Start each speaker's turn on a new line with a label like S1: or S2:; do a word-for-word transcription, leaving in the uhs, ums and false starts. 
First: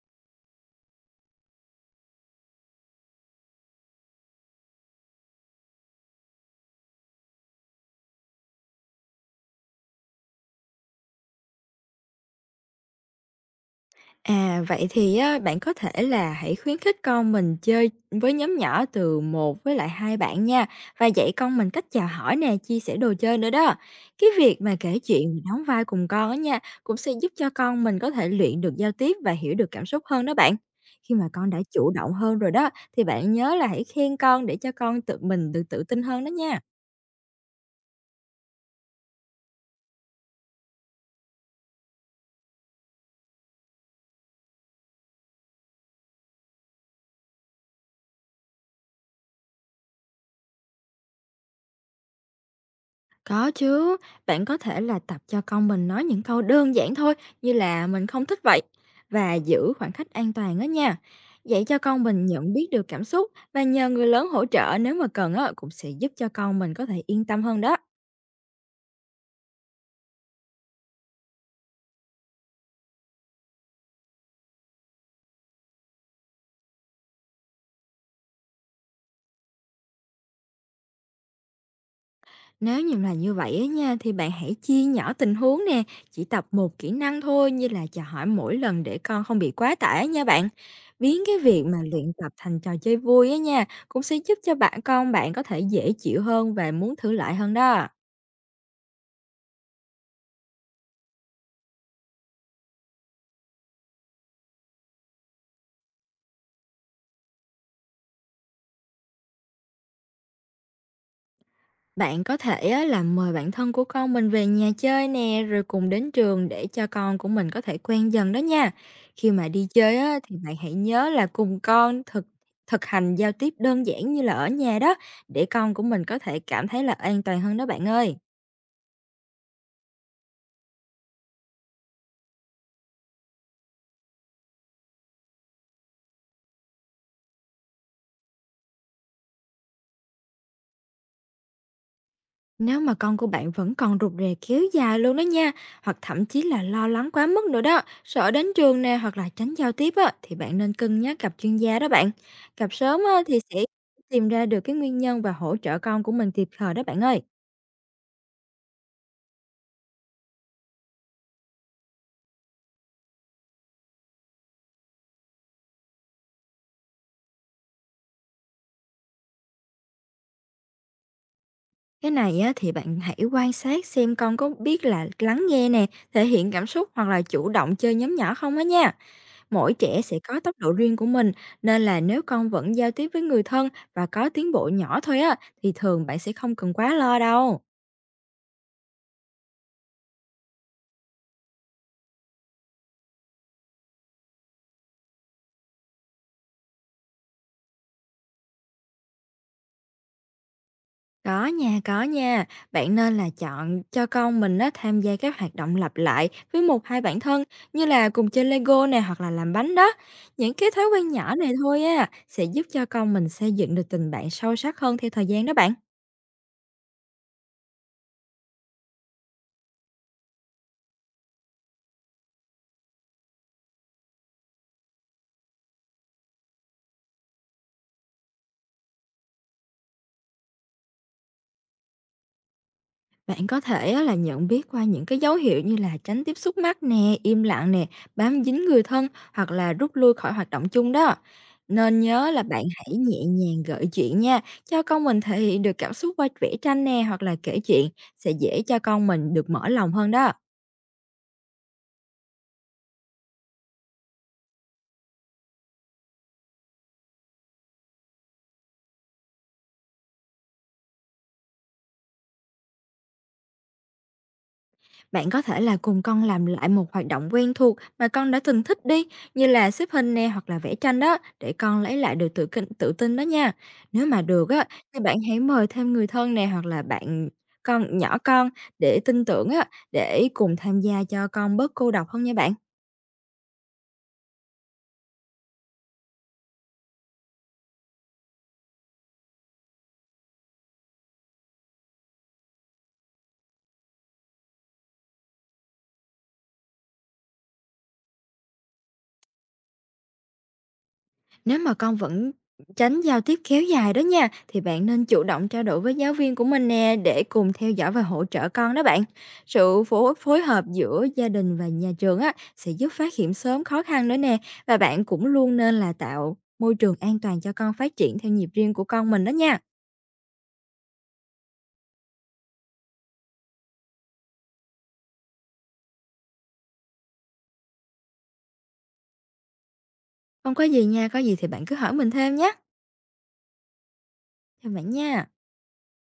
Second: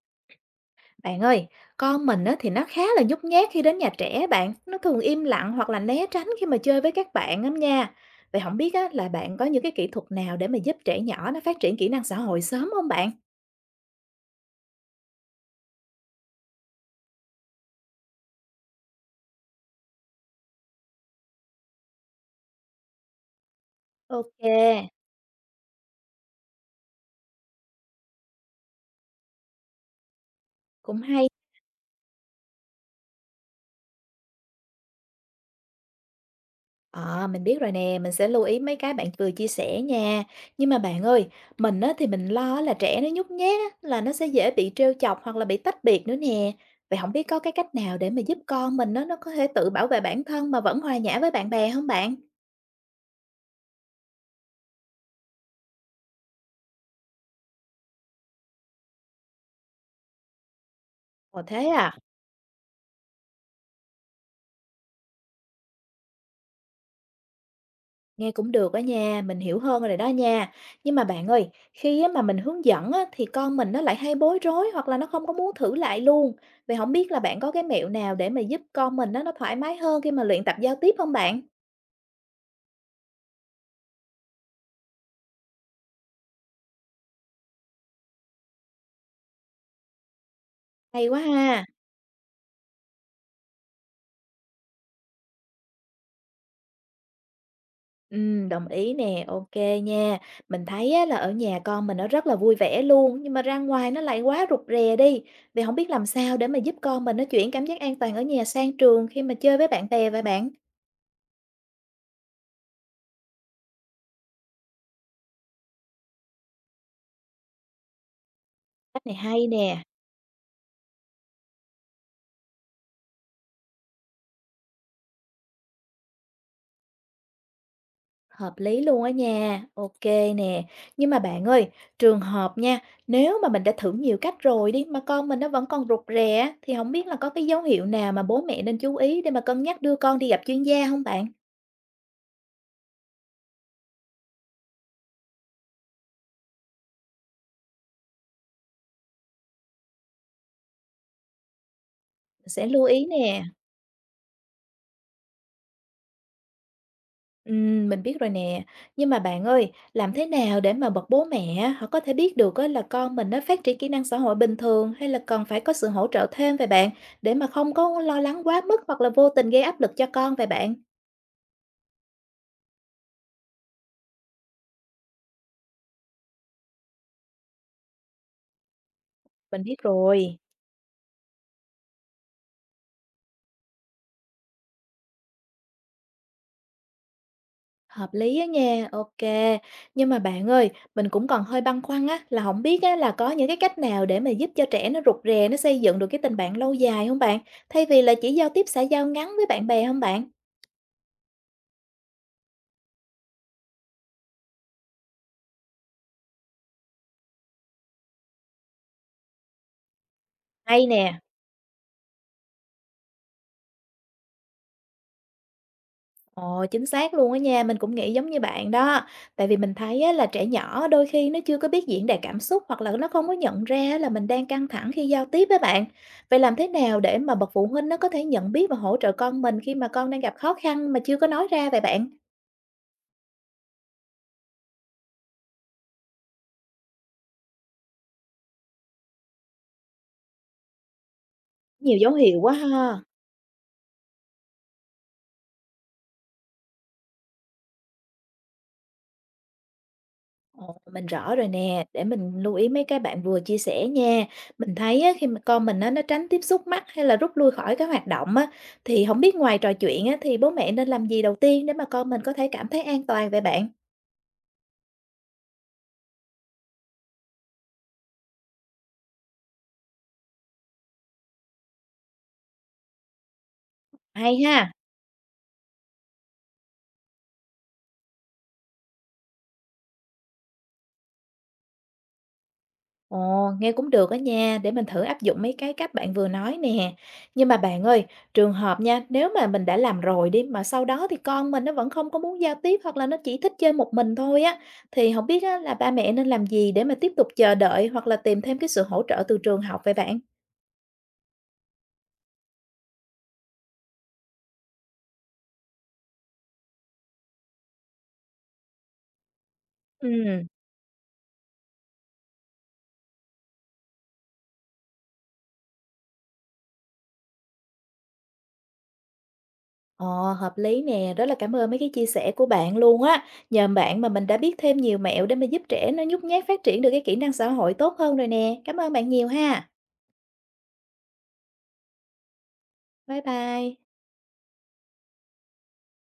S1: Bạn ơi, con mình á, thì nó khá là nhút nhát khi đến nhà trẻ bạn. Nó thường im lặng hoặc là né tránh khi mà chơi với các bạn lắm nha. Vậy không biết á, là bạn có những cái kỹ thuật nào để mà giúp trẻ nhỏ nó phát triển kỹ năng xã hội sớm không bạn?
S2: À, vậy thì á, bạn có thể là hãy khuyến khích con mình chơi với nhóm nhỏ từ một với lại hai bạn nha, và dạy con mình cách chào hỏi nè, chia sẻ đồ chơi nữa đó. Cái việc mà
S1: Ok,
S2: kể chuyện, và đóng vai cùng con á nha, cũng sẽ giúp cho con mình có thể luyện được giao tiếp và hiểu được cảm xúc hơn đó bạn.
S1: cũng
S2: Khi mà
S1: hay.
S2: con đã chủ động hơn rồi đó, thì bạn nhớ là hãy khen con để cho con tự mình được tự tin hơn đó nha.
S1: Ờ, mình biết rồi nè, mình sẽ lưu ý mấy cái bạn vừa chia sẻ nha. Nhưng mà bạn ơi, mình á, thì mình lo là trẻ nó nhút nhát á, là nó sẽ dễ bị trêu chọc hoặc là bị tách biệt nữa nè. Vậy không biết có cái cách nào để mà giúp con mình nó nó có thể tự bảo vệ bản thân mà vẫn hòa nhã với bạn bè không bạn?
S2: Có chứ, bạn có thể là tập cho con mình nói những câu đơn giản thôi, như là "mình không thích vậy" và giữ khoảng cách an toàn đó nha.
S1: Ồ
S2: Dạy
S1: thế
S2: cho
S1: à,
S2: con mình nhận biết được cảm xúc và nhờ người lớn hỗ trợ nếu mà cần á, cũng sẽ giúp cho con mình có thể yên tâm hơn đó.
S1: nghe cũng được đó nha, mình hiểu hơn rồi đó nha. Nhưng mà bạn ơi, khi á mà mình hướng dẫn á, thì con mình nó lại hay bối rối hoặc là nó không có muốn thử lại luôn. Vậy không biết là bạn có cái mẹo nào để mà giúp con mình nó nó thoải mái hơn khi mà luyện tập giao tiếp không bạn?
S2: Nếu như là như vậy á nha, thì bạn hãy chia nhỏ tình huống nè, chỉ tập một kỹ năng thôi như là chào hỏi mỗi lần để con không bị quá tải nha bạn.
S1: Hay quá
S2: Biến cái việc
S1: ha.
S2: mà luyện tập thành trò chơi vui á nha, cũng sẽ giúp cho bạn con bạn có thể dễ chịu hơn và muốn thử lại hơn đó.
S1: Ừ, đồng ý nè, ok nha. Mình thấy á, là ở nhà con mình nó rất là vui vẻ luôn, nhưng mà ra ngoài nó lại quá rụt rè đi. Vậy không biết làm sao để mà giúp con mình nó chuyển cảm giác an toàn ở nhà sang trường khi mà chơi với bạn bè vậy bạn?
S2: Bạn có thể á, là mời bạn thân của con mình về nhà chơi nè, rồi cùng đến trường để cho con của mình có thể quen dần đó nha.
S1: Cách này
S2: Khi
S1: hay
S2: mà đi
S1: nè.
S2: chơi á, thì bạn hãy nhớ là cùng con thực thực hành giao tiếp đơn giản như là ở nhà đó, để con của mình có thể cảm thấy là an toàn hơn đó bạn ơi.
S1: Hợp lý luôn á nha, OK nè. Nhưng mà bạn ơi, trường hợp nha, nếu mà mình đã thử nhiều cách rồi đi, mà con mình nó vẫn còn rụt rè á, thì không biết là có cái dấu hiệu nào mà bố mẹ nên chú ý để mà cân nhắc đưa con đi gặp chuyên gia không bạn?
S2: Nếu mà con của bạn vẫn còn rụt rè kéo dài luôn đó nha, hoặc thậm chí là lo lắng quá mức nữa đó, sợ đến trường nè hoặc là tránh giao tiếp á, thì bạn nên cân nhắc gặp chuyên gia đó bạn.
S1: Mình sẽ
S2: Gặp
S1: lưu
S2: sớm
S1: ý
S2: á, thì
S1: nè.
S2: sẽ tìm ra được cái nguyên nhân và hỗ trợ con của mình kịp thời đó bạn ơi.
S1: Ừm, mình biết rồi nè. Nhưng mà bạn ơi, làm thế nào để mà bậc bố mẹ á, họ có thể biết được á là con mình nó phát triển kỹ năng xã hội bình thường hay là cần phải có sự hỗ trợ thêm về bạn, để mà không có lo lắng quá mức hoặc là vô tình gây áp lực cho con về bạn?
S2: Cái này á, thì bạn hãy quan sát xem con có biết là lắng nghe nè, thể hiện cảm xúc hoặc là chủ động chơi nhóm nhỏ không á nha.
S1: Mình
S2: Mỗi
S1: biết
S2: trẻ sẽ
S1: rồi.
S2: có tốc độ riêng của mình, nên là nếu con vẫn giao tiếp với người thân và có tiến bộ nhỏ thôi á, thì thường bạn sẽ không cần quá lo đâu.
S1: Hợp lý á nha, ok. Nhưng mà bạn ơi, mình cũng còn hơi băn khoăn á, là không biết á là có những cái cách nào để mà giúp cho trẻ nó rụt rè, nó xây dựng được cái tình bạn lâu dài không bạn? Thay vì là chỉ giao tiếp xã giao ngắn với bạn bè không bạn?
S2: Có nha, có nha. Bạn nên là chọn cho con mình á, tham gia các hoạt động lặp lại với một hai bạn thân như là cùng chơi Lego nè hoặc là làm bánh đó. Những cái thói
S1: Hay
S2: quen
S1: nè.
S2: nhỏ này thôi á, sẽ giúp cho con mình xây dựng được tình bạn sâu sắc hơn theo thời gian đó bạn.
S1: Ồ, chính xác luôn á nha, mình cũng nghĩ giống như bạn đó. Tại vì mình thấy á là trẻ nhỏ đôi khi nó chưa có biết diễn đạt cảm xúc, hoặc là nó không có nhận ra là mình đang căng thẳng khi giao tiếp với bạn. Vậy làm thế nào để mà bậc phụ huynh nó có thể nhận biết và hỗ trợ con mình khi mà con đang gặp khó khăn mà chưa có nói ra vậy bạn?
S2: Bạn có thể á là nhận biết qua những cái dấu hiệu như là tránh tiếp xúc mắt nè, im lặng nè, bám dính người thân hoặc là rút lui khỏi hoạt động chung đó.
S1: Nhiều
S2: Nên
S1: dấu
S2: nhớ
S1: hiệu
S2: là
S1: quá
S2: bạn hãy
S1: ha.
S2: nhẹ nhàng gợi chuyện nha, cho con mình thể hiện được cảm xúc qua vẽ tranh nè hoặc là kể chuyện sẽ dễ cho con mình được mở lòng hơn đó.
S1: Ồ, mình rõ rồi nè, để mình lưu ý mấy cái bạn vừa chia sẻ nha. Mình thấy á, khi mà con mình á, nó tránh tiếp xúc mắt hay là rút lui khỏi các hoạt động á, thì không biết ngoài trò chuyện á, thì bố mẹ nên làm gì đầu tiên để mà con mình có thể cảm thấy an toàn vậy bạn?
S2: Bạn có thể là cùng con làm lại một hoạt động quen thuộc mà con đã từng thích đi, như là xếp hình nè hoặc là vẽ tranh đó, để con lấy lại được tự kinh, tự tin đó nha. Nếu mà
S1: Hay
S2: được á,
S1: ha.
S2: thì bạn hãy mời thêm người thân nè hoặc là bạn con nhỏ con để tin tưởng á, để cùng tham gia cho con bớt cô độc hơn nha bạn.
S1: Ồ, nghe cũng được á nha, để mình thử áp dụng mấy cái cách bạn vừa nói nè. Nhưng mà bạn ơi, trường hợp nha, nếu mà mình đã làm rồi đi mà sau đó thì con mình nó vẫn không có muốn giao tiếp hoặc là nó chỉ thích chơi một mình thôi á, thì không biết á, là ba mẹ nên làm gì để mà tiếp tục chờ đợi hoặc là tìm thêm cái sự hỗ trợ từ trường học vậy bạn?
S2: Nếu mà con vẫn tránh giao tiếp kéo dài đó nha, thì bạn nên chủ động trao đổi với giáo viên của mình nè để cùng theo dõi và hỗ trợ con đó bạn. Sự
S1: Ừ.
S2: phối phối hợp giữa gia đình và nhà trường á sẽ giúp phát hiện sớm khó khăn nữa nè, và bạn cũng luôn nên là tạo môi trường an toàn cho con phát triển theo nhịp riêng của con mình đó nha.
S1: Ồ, hợp lý nè, rất là cảm ơn mấy cái chia sẻ của bạn luôn á. Nhờ bạn mà mình đã biết thêm nhiều mẹo để mà giúp trẻ nó nhút nhát phát triển được cái kỹ năng xã hội tốt hơn rồi nè. Cảm ơn bạn nhiều ha.
S2: Không có gì nha, có gì thì bạn cứ hỏi mình thêm nhé.
S1: Bye bye.
S2: Chào bạn nha.